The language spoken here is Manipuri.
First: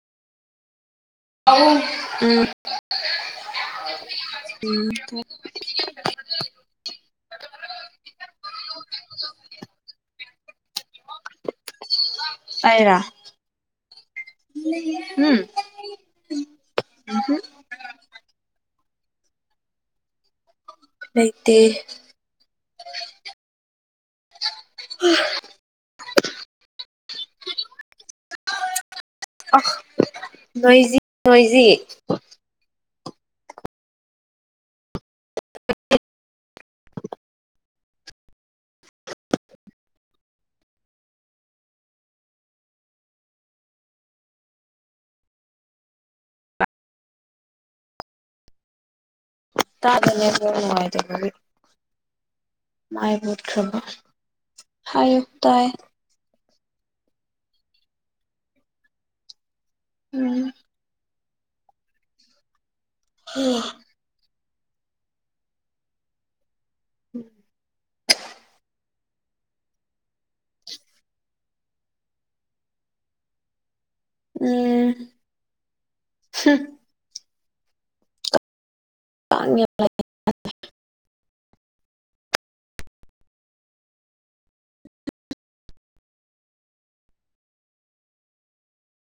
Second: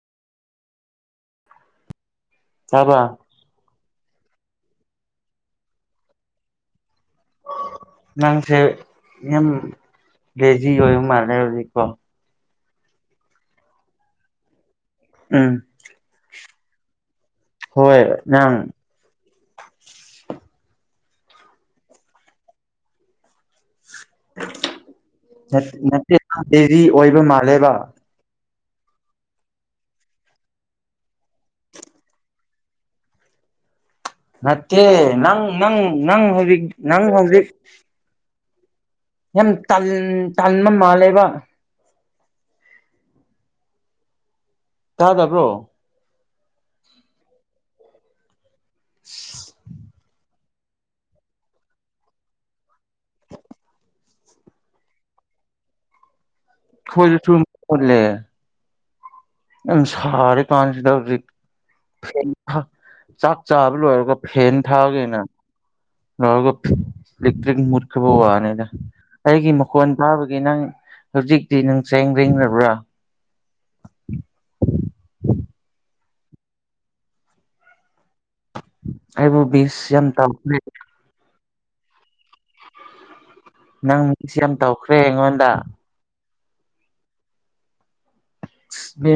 ꯇꯥꯕ [inaudible] ꯅꯪꯁꯦ ꯌꯥꯝ ꯂꯦꯖꯤ ꯑꯣꯏꯕ ꯃꯥꯜꯂꯦ ꯍꯧꯖꯤꯛꯀꯣ꯫ ꯑꯩꯔꫭ ꯎꯝ꯫ [unintelligible] ꯍꯣꯏ ꯅꯪ꯫ ꯂꯩꯩꯇꯦ꯫ ꯅꯠ ꯅꯠꯇꯦ ꯅꯪ ꯕꯤꯖꯤ ꯑꯣꯏꯕ ꯃꯥꯜꯂꯦꯕ꯫ ꯑ ꯅꯣꯏꯖꯤ ꯅꯣꯏꯖꯤ꯫ ꯅꯠꯇꯦ ꯅꯪ ꯅꯪ ꯅꯪ ꯍꯧꯖꯤꯛ ꯅꯪ ꯍꯧꯖꯤꯛ ꯌꯥꯝ ꯇꯟ ꯇꯟꯕ ꯃꯥꯜꯂꯦꯕ꯫ ꯇꯥꯗꯕ꯭ꯔꯣ꯫ ꯇꯥꯗꯦ ꯅꯨꯡꯉꯥꯏꯇꯕꯒꯤ꯫ ꯃꯥꯏ ꯃꯨꯠꯈ꯭ꯔꯕ ꯍꯥꯏꯌꯨ ꯇꯥꯌꯦ꯫ ꯈꯣꯏꯁꯨ ꯊꯨꯝ ꯃꯨꯠꯂꯦ꯫ ꯌꯥꯝ ꯎꯝ ꯁꯥꯔꯤꯀꯥꯟꯁꯤꯗ ꯍꯧꯖꯤꯛ ꯐꯦꯟ ꯆꯥꯛ ꯆꯥꯕ ꯂꯣꯏꯔꯒ ꯐꯦꯟ ꯊꯥꯒꯦꯅ ꯇꯧꯔꯒ ꯏꯂꯤꯛꯇꯔꯤꯛ ꯃꯨꯠꯈ꯭ꯔꯕ ꯋꯥꯅꯤꯗ꯫ ꯑꯩꯒꯤ ꯃꯈꯣꯟ ꯇꯥꯕꯒꯤ ꯅꯪ ꯍꯧꯖꯤꯛꯇꯤ ꯅꯪ ꯆꯦꯡ ꯂꯦꯡꯗꯕ꯭ꯔꯥ꯫ [unintelligible] ꯑꯩꯕꯨ ꯀꯥꯡ ꯕꯤꯁ ꯌꯥꯝ ꯇꯥꯎꯈ꯭ꯔꯦ꯫ ꯅꯪ ꯃꯤꯁ ꯌꯥꯝ ꯇꯧꯈ꯭ꯔꯦ ꯑꯩꯉꯣꯟꯗꯥ꯫ [unintelligible]